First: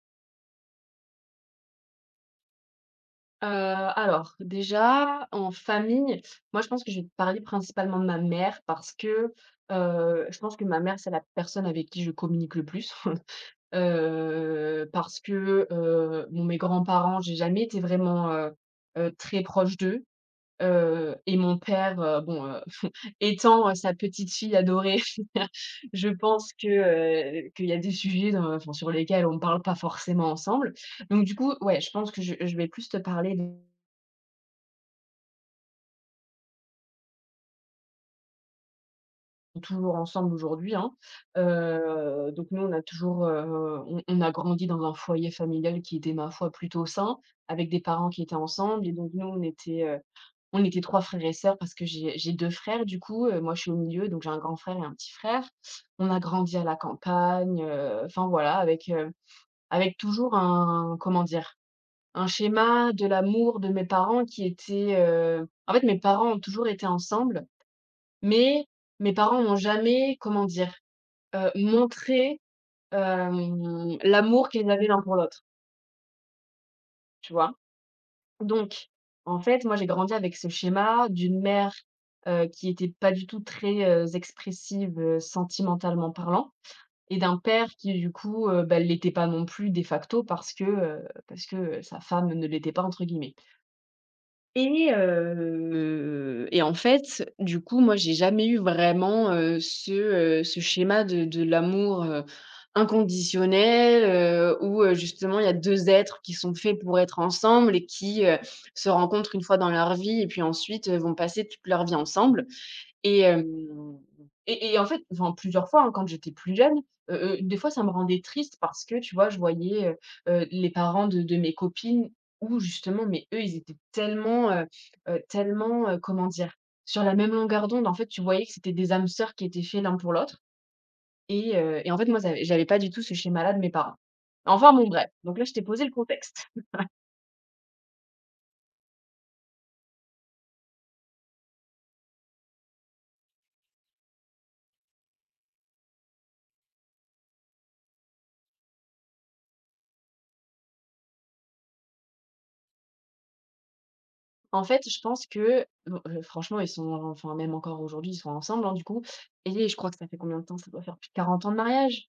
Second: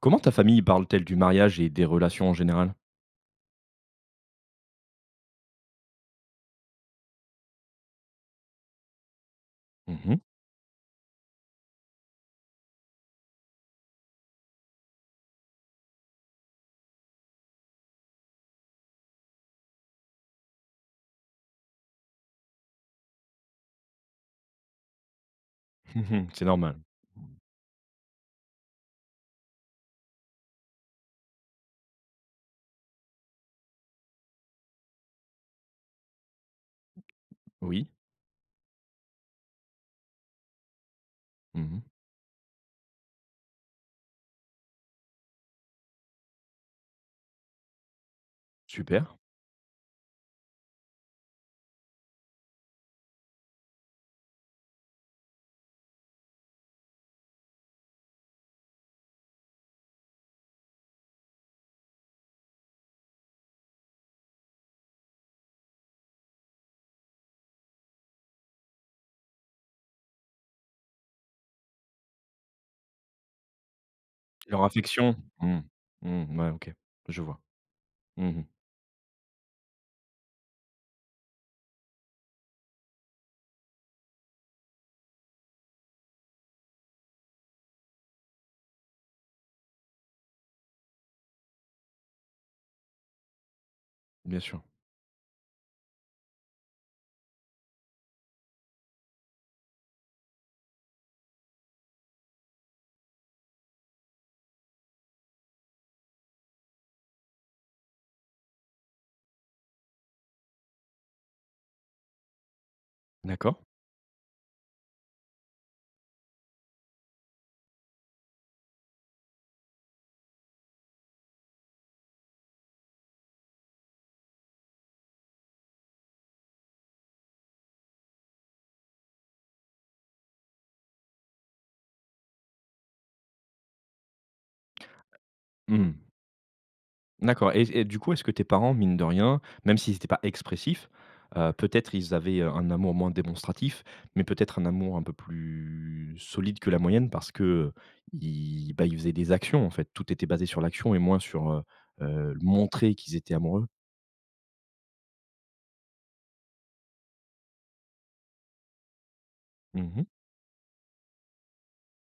Comment ta famille parle-t-elle du mariage et des relations en général? Heu, alors déjà, en famille, moi je pense que je vais te parler principalement de ma mère parce que, Mmh mh. Je pense que ma mère, c'est la personne avec qui je communique le plus. Parce que, bon, mes grands-parents, j'ai jamais été vraiment, très proche d'eux. Et mon père, bon, étant, sa petite fille adorée, je Mmh. C'est pense que, normal. Qu'il y a des sujets dans enfin, sur lesquels on ne parle pas forcément ensemble. Donc du coup, ouais, je pense que je vais plus te parler. Oui. Toujours ensemble aujourd'hui, hein. Mmh. Donc nous, on a toujours, on a grandi dans un foyer familial qui était, ma foi, plutôt sain, avec des parents qui étaient ensemble et Super. donc nous, on était 3 frères et sœurs parce que j'ai 2 frères du coup, moi je suis au milieu, donc j'ai un grand frère et un petit frère. On a grandi à la campagne, enfin voilà, avec, avec toujours un, comment dire? Un schéma de l'amour de mes parents qui était, en fait, mes parents ont toujours été ensemble, mais mes parents n'ont jamais, comment dire? Montré, l'amour Leur qu'ils avaient l'un pour affection. l'autre, Mmh. Mmh, ouais, OK. Je tu vois. vois? Mmh. Donc en fait, moi, j'ai grandi avec ce schéma d'une mère, qui était pas du tout très, expressive, sentimentalement parlant, et d'un père qui, du coup, bah, l'était pas non plus de facto parce que, sa femme ne l'était pas, entre guillemets. Bien sûr. Et et en fait, du coup, moi, j'ai jamais eu vraiment, ce, ce schéma de l'amour, inconditionnel, où, justement, il y a 2 êtres qui sont faits pour être ensemble et qui, se rencontrent une fois dans leur vie et puis ensuite, vont passer toute leur vie ensemble. Et D'accord. hem et en fait, enfin plusieurs fois, hein, quand j'étais plus jeune, des fois ça me rendait triste parce que, tu vois, je voyais, les parents de mes copines, où justement, mais eux, ils étaient tellement, tellement, comment dire? Sur la même longueur d'onde. En fait, tu voyais que c'était des âmes sœurs qui étaient faits l'un pour l'autre, et en fait, moi, j'avais pas du tout ce schéma-là de mes parents. Enfin bon, bref, donc là, je t'ai posé le Mmh. contexte. D'accord et du coup, est-ce que tes parents, mine de rien, même s'ils n'étaient pas expressifs, peut-être ils avaient, un amour moins démonstratif, mais peut-être un amour un peu plus solide que la moyenne parce que, ils bah, ils faisaient des actions en fait. Tout était basé sur l'action et moins sur, montrer qu'ils étaient amoureux? En fait, je pense que bon, franchement, ils sont enfin, même encore aujourd'hui, ils sont ensemble, hein, du coup, et je crois que Mmh. ça fait combien de temps? Ça doit faire plus de 40 ans de mariage.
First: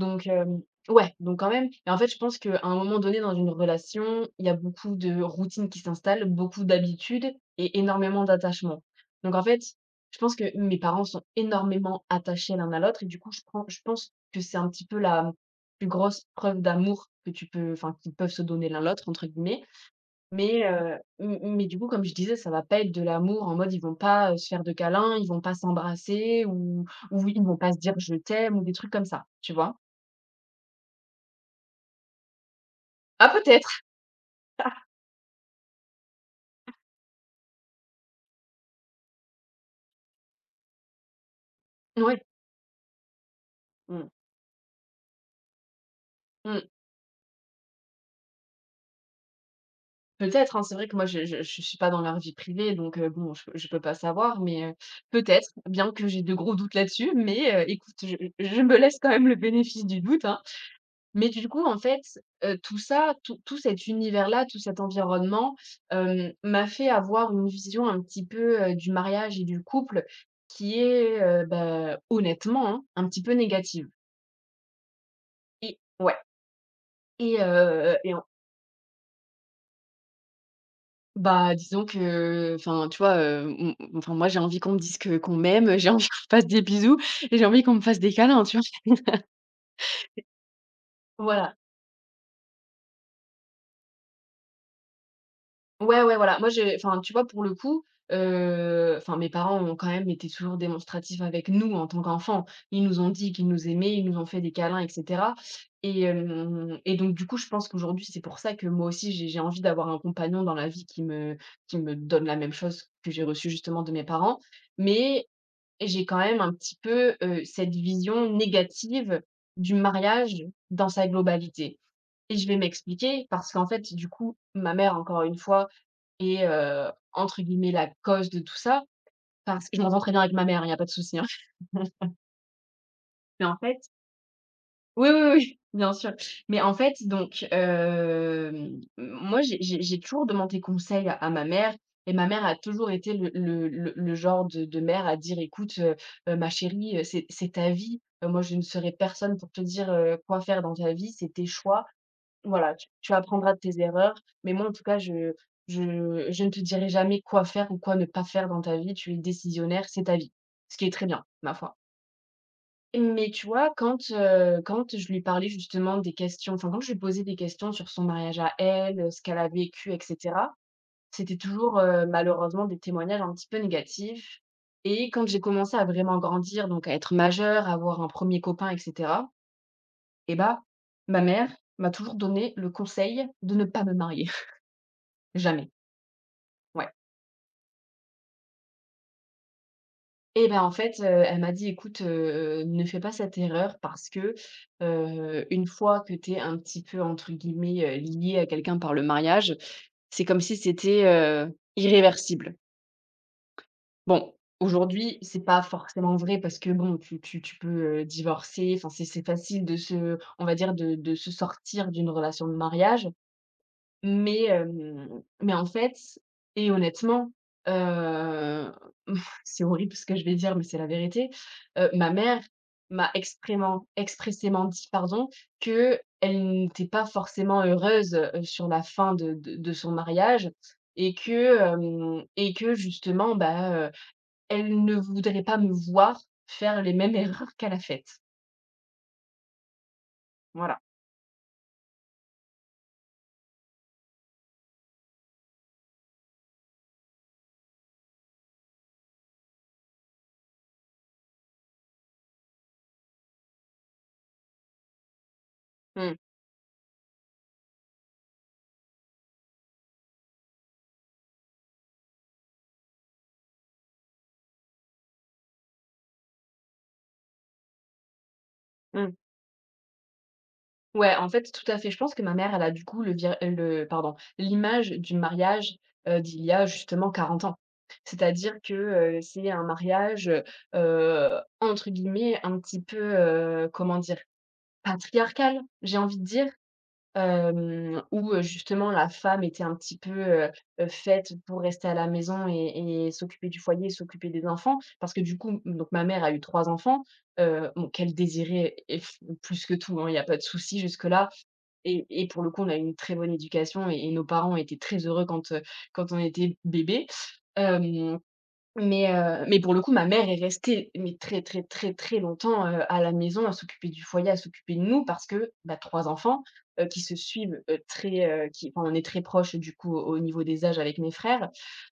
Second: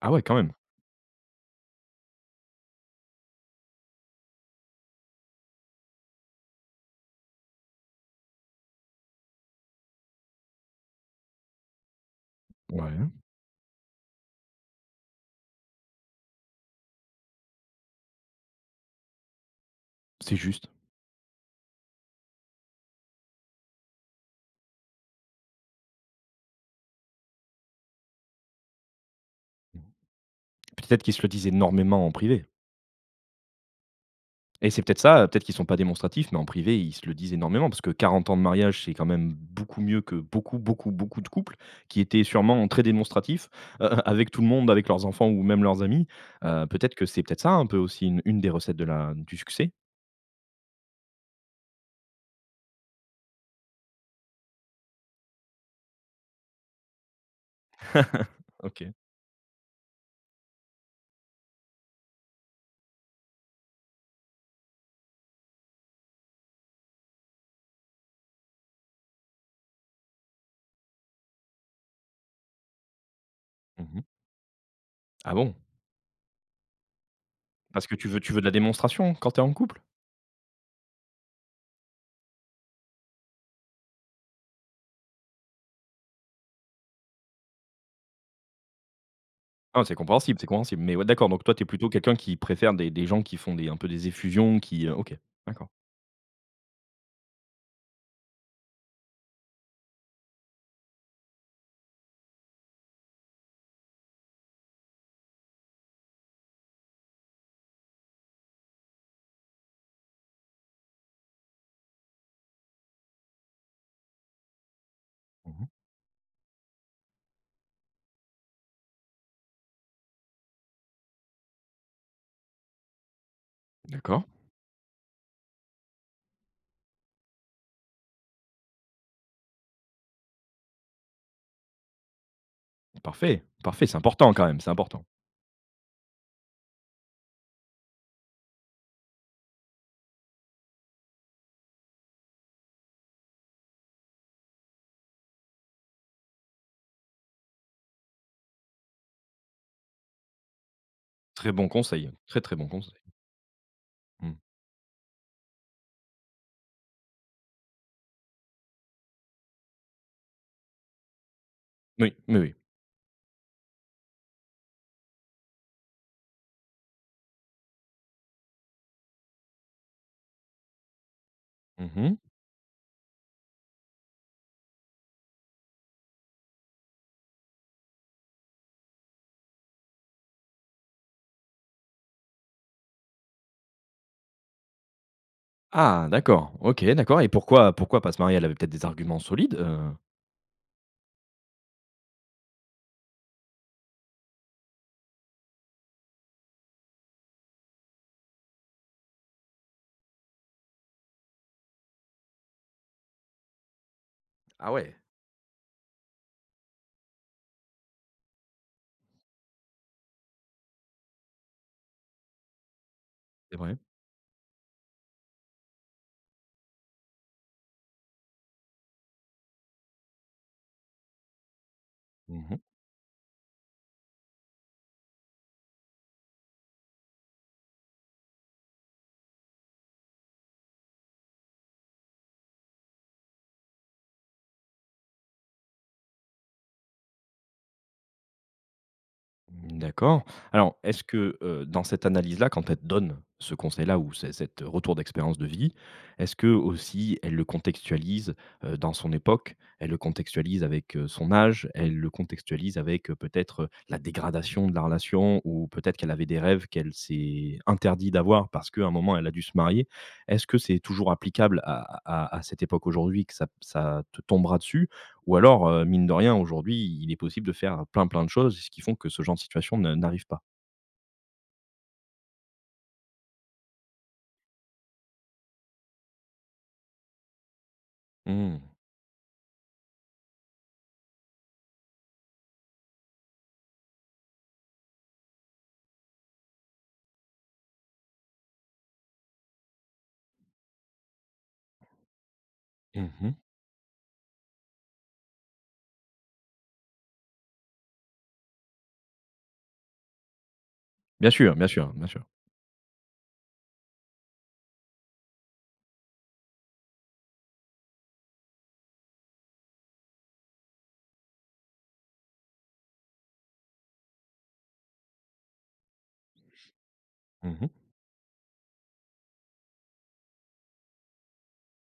Ah ouais, quand même. hem, ouais, donc quand même, et en fait, je pense qu'à un moment donné dans une relation, il y a beaucoup de routines qui s'installent, beaucoup d'habitudes et énormément d'attachement. Donc en fait, je pense que mes parents sont énormément attachés l'un à l'autre et Ouais, du coup, je pense que c'est un petit peu la plus grosse preuve d'amour que tu peux enfin, qu'ils peuvent se donner l'un l'autre, entre guillemets, c'est mais juste. M mais du coup, comme je disais, ça va pas être de l'amour en mode, ils vont pas, se faire de câlins, ils vont pas s'embrasser ou ils vont pas se dire: «Je t'aime» ou des trucs comme ça, tu vois? Peut-être qu'ils se le disent énormément en privé Ah peut-être! et c'est peut-être ça, peut-être qu'ils sont pas démonstratifs, mais en privé, ils se le disent énormément parce que 40 ans de mariage, c'est quand même beaucoup mieux que beaucoup, beaucoup, beaucoup de couples qui Ouais. étaient sûrement très démonstratifs, Mmh. avec tout le monde, avec leurs enfants ou même leurs amis. Mmh. Peut-être que c'est peut-être ça un peu aussi une des recettes de la du succès? Peut-être, hein, c'est vrai que moi je suis pas dans leur vie privée donc bon, je peux pas savoir mais peut-être, bien que j'ai de gros doutes là-dessus mais écoute, je me OK. laisse quand même le bénéfice du doute, hein. Mais du coup, en fait, tout ça, tout cet univers-là, tout cet environnement, m'a fait avoir une vision un petit peu, du mariage et du couple qui est, bah, honnêtement, hein, un petit peu négative, Mmh. Ah bon? et ouais, Parce que tu et veux en tu veux de la démonstration quand tu es en couple? bah, disons que, enfin, tu vois, m m enfin, moi, j'ai envie qu'on me dise que qu'on m'aime, j'ai envie qu'on me fasse des bisous et j'ai envie qu'on me fasse des câlins, tu vois? Ah, c'est compréhensible, mais ouais, d'accord, donc toi, Voilà. tu es plutôt quelqu'un qui préfère des gens qui font des un peu des effusions, qui, OK, d'accord. Ouais, ouais, voilà. Moi, j'ai enfin, tu vois, pour le coup, enfin, mes parents ont quand même été toujours démonstratifs avec nous en tant qu'enfants. Ils nous ont dit qu'ils nous aimaient, ils nous ont fait des câlins et cetera, et donc du coup, je pense qu'aujourd'hui, c'est pour ça que moi aussi, j'ai envie d'avoir un compagnon dans la vie qui me donne la même chose que j'ai reçue justement de mes parents. Mais Mmh. j'ai quand même un petit peu, cette vision négative du mariage dans sa globalité et je vais m'expliquer parce qu'en fait, du D'accord. coup, ma mère, encore une fois, entre guillemets, «la cause de tout ça», parce que je m'entends très bien avec ma mère, hein, il y a pas de souci, hein. Parfait, Mais en fait, parfait, c'est important quand même, c'est important. oui, oui, oui, bien sûr. Mais en fait, donc, moi, j'ai toujours demandé conseil à ma mère, et ma mère a toujours été le genre de mère à dire: «Écoute, ma chérie, c'est ta vie, moi, je ne serai personne pour te dire, quoi faire dans ta vie, c'est tes Très bon choix, conseil, très, très bon voilà, tu conseil. tu apprendras de tes erreurs, Mmh. mais moi, en tout cas, je ne te dirai jamais quoi faire ou quoi ne pas faire dans ta vie. Tu es décisionnaire, c'est ta vie», ce qui est très bien, ma foi. Oui, oui, oui. Mais tu vois, quand, quand je lui parlais justement des questions, enfin, quand je lui posais des questions sur son mariage à elle, ce qu'elle a vécu et cetera, c'était toujours, Mmh. malheureusement des témoignages un petit peu négatifs, et quand j'ai commencé à vraiment grandir, donc à être majeure, à avoir un premier copain et cetera, et bah, ma mère m'a toujours donné le conseil de ne pas me marier. Jamais, Ah d'accord, OK, ouais. d'accord et pourquoi pas se marier? Elle avait peut-être des arguments solides? Et ben en fait, elle m'a dit: «Écoute, ne fais pas cette erreur parce que, une fois que tu es un petit peu entre guillemets, "liée" à quelqu'un par le mariage, c'est comme si c'était, irréversible». Bon, Ah ouais, aujourd'hui, c'est pas forcément vrai parce que bon, tu peux, divorcer, enfin c'est facile de se, on va dire, de se sortir d'une relation de mariage. c'est vrai. Mais en fait, et honnêtement, heu, c'est horrible ce que je vais dire, mais c'est la vérité, ma mère Mmh. m'a exprément expressément dit, pardon, que elle n'était pas forcément heureuse, sur la fin de son mariage, et que justement, bah, elle ne voudrait pas me voir faire les mêmes erreurs qu'elle a faites. Mmh, d'accord. Alors, Voilà. est-ce que, dans cette analyse-là, quand elle te donne ce conseil-là ou ce cet retour d'expérience de vie, est-ce que aussi elle le contextualise, dans son époque? Elle le contextualise avec, son âge? Elle le contextualise avec, peut-être, la dégradation de la relation ou peut-être qu'elle Mmh. avait des rêves qu'elle s'est interdit d'avoir parce qu'à un moment elle a dû se marier? Est-ce que c'est toujours applicable à cette époque aujourd'hui que ça te tombera dessus? Ou alors, mine de rien, aujourd'hui, il est possible de faire plein, plein de choses, ce qui font que Mmh. ce genre de situation ne n'arrive pas. Ouais, en fait, tout à fait. Je pense que ma mère, elle a du coup le vir le pardon, l'image du mariage, d'il y a justement 40 ans. C'est-à-dire Mmh. que, c'est un mariage, entre guillemets, un petit peu, comment dire? «Patriarcal», j'ai envie de dire, où, justement la femme était un petit peu, heu faite pour rester à la maison et Mmh. s'occuper du foyer, s'occuper des enfants. Parce que du coup, donc ma mère a eu 3 enfants, bon qu'elle désirait et f plus que tout, hein, il y a pas de souci jusque là. Bien sûr, bien sûr, bien sûr. Et pour le coup, on a eu une très bonne éducation et nos parents étaient très heureux quand, quand on était bébé. Hem mais pour le coup, ma mère est restée, mais très, très, très, très longtemps, à la maison, à s'occuper du foyer, à s'occuper de nous parce que, bah, 3 enfants, qui se suivent, Mmh. Qui enfin, on est très proches, du coup, au niveau des âges avec mes frères.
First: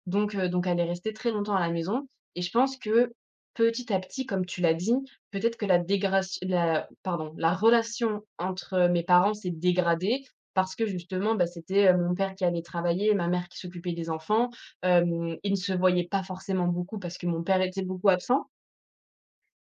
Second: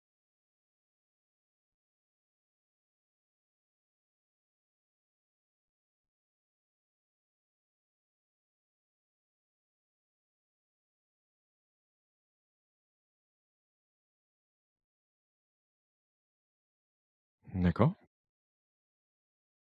Donc elle est restée très longtemps à la maison et je pense que, petit à petit, comme tu l'as dit, peut-être que la dégraci la pardon, la relation entre mes parents s'est dégradée parce que, justement, bah, c'était, mon père qui allait travailler, ma mère qui s'occupait des enfants. Ils ne se voyaient pas forcément beaucoup parce que mon père était D'accord. beaucoup absent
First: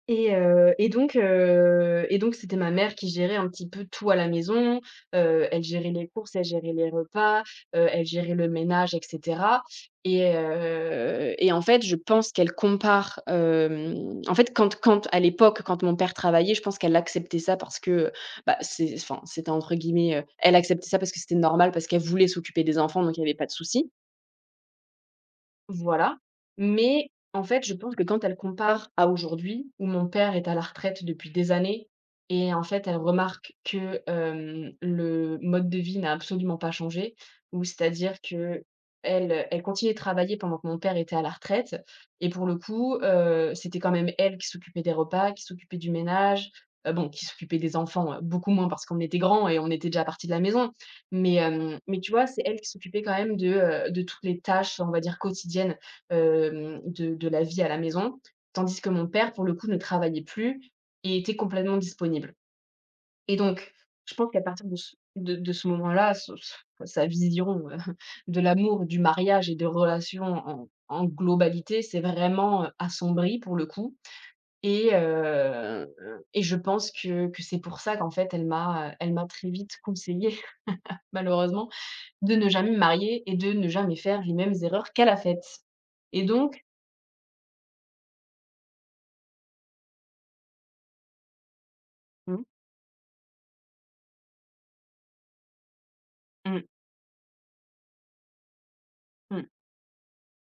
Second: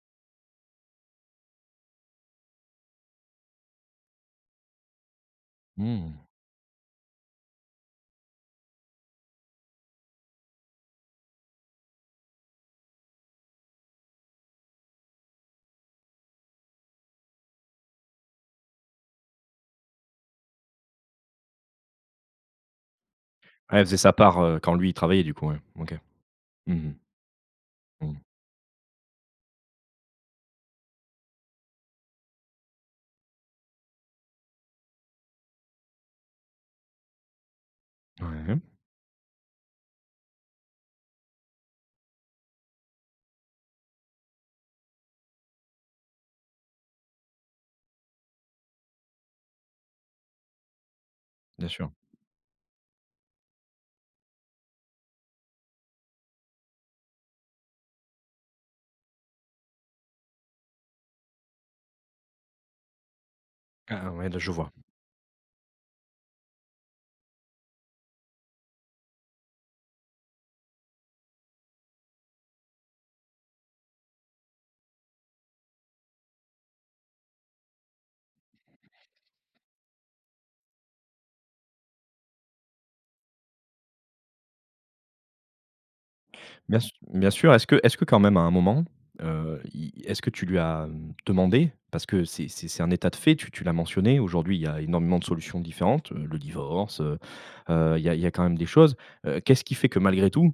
et donc c'était ma mère qui gérait un petit peu tout à la maison. Elle gérait les Mmh. courses, elle gérait les repas, elle gérait le ménage et cetera et en fait, je pense qu'elle compare, en fait, quand à l'époque, quand mon père travaillait, je pense qu'elle acceptait ça parce que, bah, c'était entre guillemets, elle acceptait ça parce que c'était normal, parce qu'elle voulait s'occuper des enfants, donc il n'y avait pas de Ah, elle souci. faisait sa part, quand lui, il travaillait du coup, ouais. OK. Voilà, Mmh mh. mais en fait, je pense que Mmh. quand elle compare à aujourd'hui, où mon père est à la retraite depuis des années. Et en fait, elle remarque que, le mode de vie n'a absolument pas changé, ou c'est-à-dire Ouais. que elle, elle continuait de travailler pendant que mon père était à la retraite et pour le coup, c'était quand même elle qui s'occupait des repas, qui s'occupait du ménage, bon, qui s'occupait des enfants, beaucoup moins parce qu'on était grands et on était déjà partis de la maison, mais Bien sûr. mais tu vois, c'est elle qui s'occupait quand même de toutes les tâches, on va dire, quotidiennes, de la vie à la maison. Tandis que mon père, pour le coup, ne travaillait plus et était complètement disponible. Et donc, Ah je ouais, pense là, qu'à je partir vois. De ce moment-là, sa vision, de l'amour, du mariage et de relations en globalité s'est vraiment, assombrie pour le coup. Et heu et je pense que c'est pour ça qu'en fait, elle m'a très vite conseillée, malheureusement de ne jamais me marier et de ne jamais faire les mêmes erreurs qu'à la fête et donc. Bien sûr, est-ce que quand même à un moment, i est-ce que tu lui as demandé? Parce que Mmh. c'est un état de fait, tu l'as mentionné, aujourd'hui, il y a énormément de solutions différentes, le Mmh, divorce, il y a quand même des choses. Mmh, Qu'est-ce qui fait que malgré tout.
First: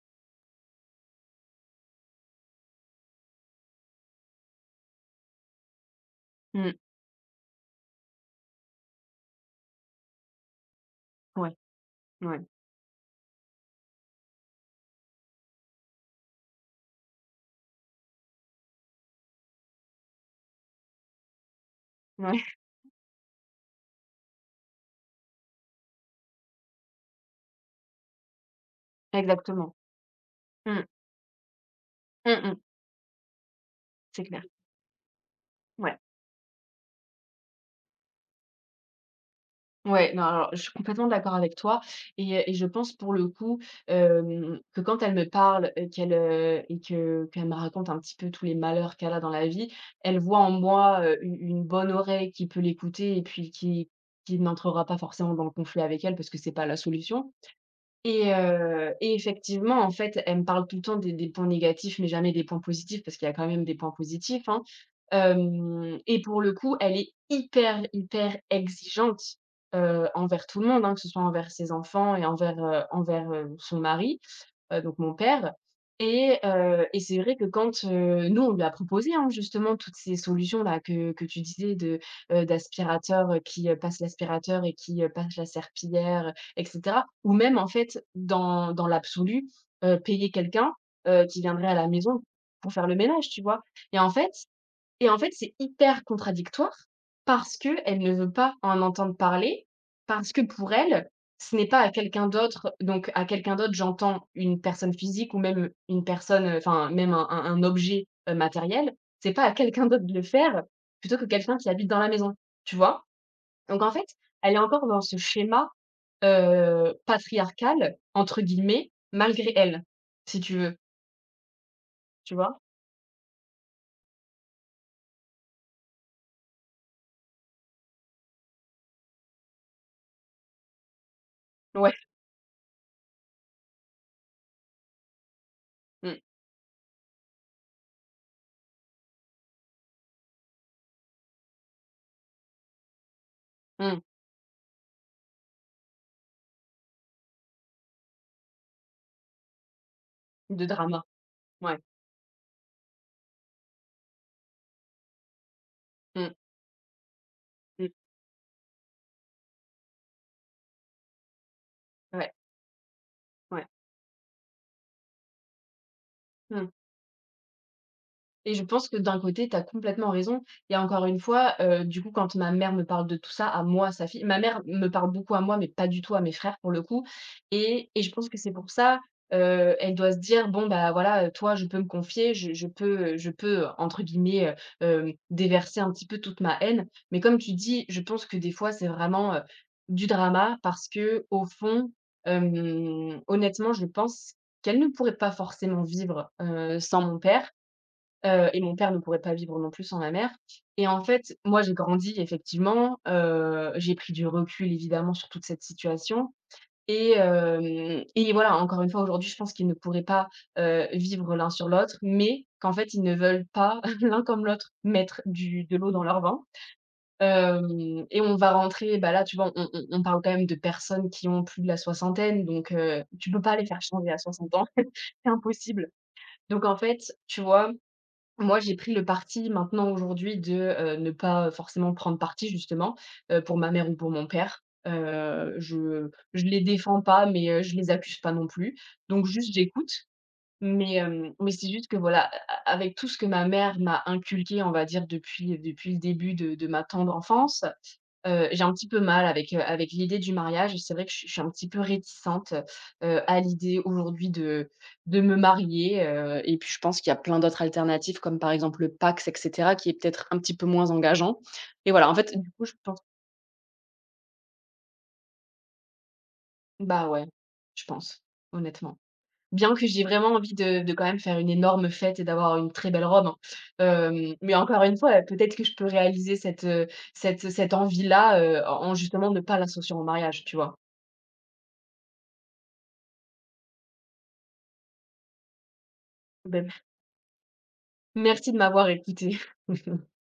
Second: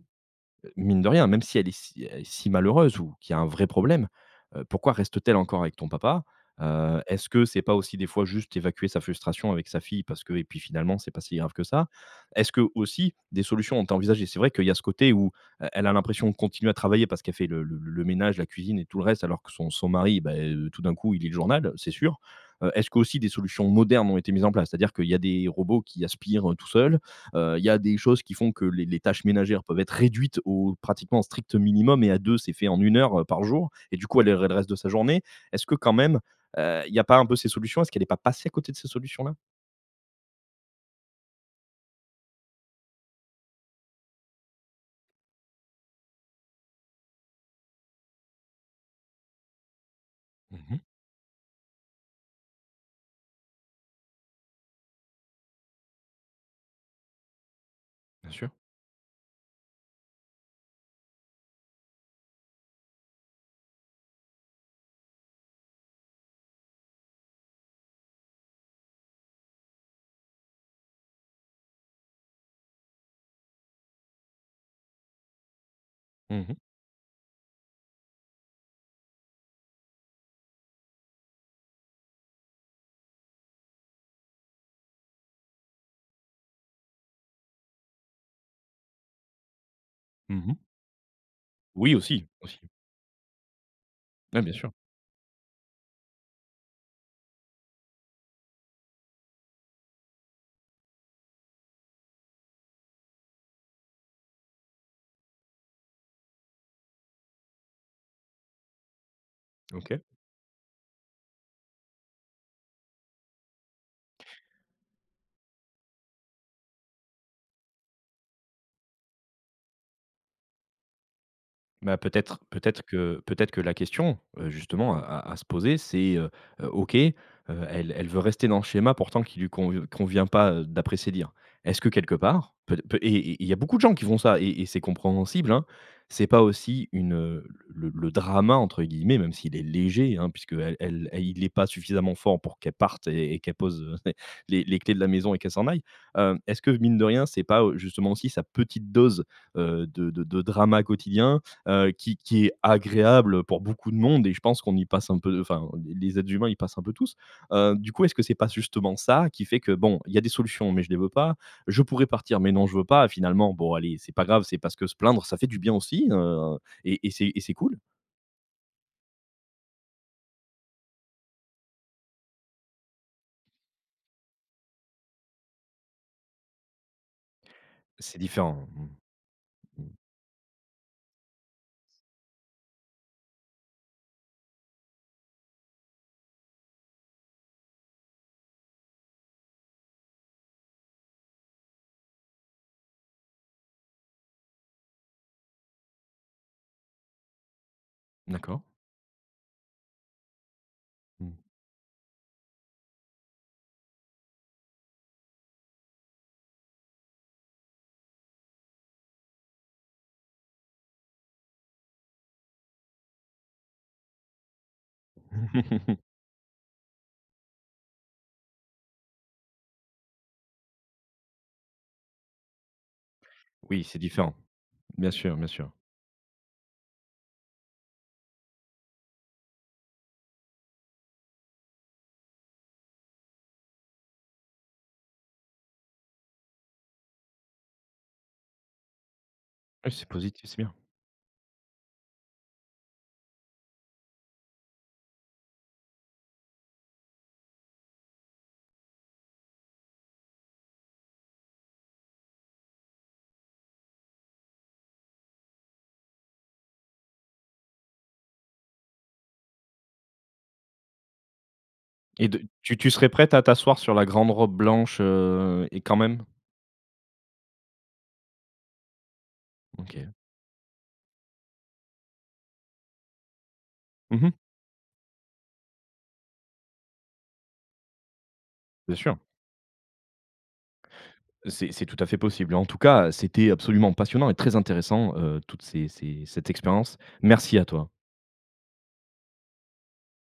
Mine de rien, même si elle est si malheureuse ou qu'il y a un vrai problème, pourquoi reste-t-elle encore avec ton papa? mmh, Est-ce que c'est pas aussi des fois juste évacuer sa frustration avec sa fille parce que et puis finalement c'est pas si grave ouais, que ça? ouais, Est-ce que aussi des solutions ont été envisagées? C'est vrai qu'il y a ce côté où e elle a l'impression de continuer à travailler parce qu'elle fait le ménage, la cuisine et tout le reste alors que son mari, bah, tout d'un coup il lit le journal, c'est sûr. ouais, Est-ce qu'aussi des solutions modernes ont été mises en place? C'est-à-dire qu'il y a des robots qui aspirent, tout seuls. Il y a des choses qui font que les tâches ménagères exactement. peuvent être réduites au Mmh, pratiquement strict minimum et à mmh, deux c'est mmh, fait en 1 heure, par jour et du coup, c'est elle clair. aurait le reste de sa journée. Est-ce que quand Ouais, même, il n'y a pas un peu ces solutions? Est-ce qu'elle n'est pas passée à côté de ces solutions-là? ouais, non, alors je suis complètement d'accord avec toi et je pense pour le coup, que quand elle me parle et qu'elle, et que qu'elle me raconte un petit peu tous les malheurs qu'elle a dans la vie, elle voit en Mmh. moi, u une bonne oreille qui peut l'écouter et puis qui n'entrera pas forcément dans le conflit avec elle parce que c'est pas la solution. Bien Et sûr. heu et effectivement, en fait, elle me parle tout le temps des points négatifs, mais jamais des points positifs parce qu'il y a quand même des points positifs, hein. Hem et pour le coup, elle est hyper, hyper exigeante, envers tout le monde, hein, que ce soit envers ses enfants et envers, son mari, donc mon père. et Mmh mh. heu et c'est vrai que quand, nous, on lui a proposé, hein, justement toutes ces solutions-là que tu disais de, d'aspirateur, qui, passe l'aspirateur et qui, passe la serpillière et cetera. Ou même en fait dans l'absolu, payer Mmh. quelqu'un, qui viendrait à la Oui, maison aussi, aussi. pour faire le ménage, tu vois? Et en fait Ouais, bien sûr. et en fait, c'est hyper contradictoire parce qu'elle ne veut pas en entendre parler, parce que pour elle, ce n'est pas à quelqu'un d'autre. Donc à quelqu'un d'autre, j'entends une personne physique ou même, une personne, enfin même un objet, matériel. C'est pas à quelqu'un OK. d'autre de le faire, plutôt que quelqu'un qui habite dans la maison, tu vois? Donc en fait, elle est encore dans ce schéma, «patriarcal» entre guillemets, malgré elle, si tu veux, Bah, tu peut-être vois? peut-être que peut-être que la question, justement à se poser, c'est, OK, elle veut rester dans le schéma pourtant qui lui convient pas, d'après ses dires. Est-ce que Ouais, quelque part, peut peut et il y a beaucoup de gens qui font ça et c'est compréhensible, hein. mmh, C'est pas aussi une, le «drama» entre guillemets, même s'il est léger, hein, puisqu'elle il est pas suffisamment fort pour qu'elle parte et qu'elle pose, mmh, les clés de la maison et qu'elle s'en aille. Est-ce que mine de rien, c'est pas, justement aussi sa petite dose, de de drama drama. quotidien, Ouais, qui est agréable pour beaucoup de monde et je pense qu'on y passe un peu enfin, les êtres mmh, humains y passent un peu tous. Du mmh, coup, est-ce que c'est pas justement ça qui fait que, bon, il y a des solutions, mais je les veux pas. Je pourrais ouais. partir, mais non, je veux pas. Finalement, Ouais. bon, allez, c'est pas grave, c'est parce que se plaindre, ça fait du bien aussi, Mmh. et c'est cool. Et je pense que d'un côté, tu as complètement raison et encore une fois, du coup, quand ma mère me parle de tout ça à moi, sa fille, ma mère me parle beaucoup à moi, mais pas du tout à mes frères pour le coup et je C'est pense que c'est différent. pour Mmh ça, mh. elle doit se dire: «Bon, bah, voilà, toi, je peux me confier, je peux, entre guillemets, déverser un petit peu toute ma haine». Mais comme tu dis, je pense que des fois, c'est vraiment, du drama parce que au fond, honnêtement, je pense qu'elle ne pourrait pas forcément vivre, sans mon père. Heu D'accord. et mon père ne pourrait pas vivre non plus sans ma mère et en Mmh. fait, moi, j'ai grandi effectivement, j'ai pris du recul évidemment sur toute cette situation et voilà, encore une fois, aujourd'hui, je pense qu'ils ne pourraient pas, vivre l'un sur l'autre, mais qu'en fait, ils ne veulent pas l'un comme l'autre mettre du de l'eau dans leur vin. Hem et on va rentrer, bah, là, tu vois, on parle quand même de personnes qui ont plus de la soixantaine. Donc tu peux pas les faire Oui, c'est changer à différent. 60 ans, Bien c'est sûr, bien sûr. impossible. Donc en fait, tu vois, moi, j'ai pris le parti maintenant aujourd'hui de, ne pas forcément prendre parti justement, pour ma mère ou pour mon père. Je les défends pas, mais je les accuse pas non plus. Donc juste j'écoute, Oui, c'est positif, c'est bien. mais mais c'est juste que voilà, a avec tout ce que ma mère m'a inculqué, on va dire depuis le début de ma tendre enfance. J'ai un petit peu mal avec, avec l'idée du mariage. C'est vrai que je suis un petit peu réticente, à l'idée aujourd'hui de me marier, et puis je pense qu'il y a plein d'autres alternatives comme par exemple le Pacs et cetera qui est peut-être un petit peu moins engageant et voilà, en Et fait, de du coup, je tu tu pense. serais prête à t'asseoir sur la grande robe blanche, et quand même? Bah, ouais, je pense, honnêtement. Bien que j'ai OK. vraiment envie de quand même faire une énorme fête et d'avoir une très belle robe, hein. Mmh. Hem, mais encore une fois, peut-être que je peux réaliser cette, cette envie-là, en en Bien sûr. justement ne pas l'associant au mariage, tu vois? C'est tout à fait possible. En tout cas, c'était absolument passionnant et très intéressant, toute ces ces cette Beh, expérience. Merci à toi. merci de m'avoir écouté.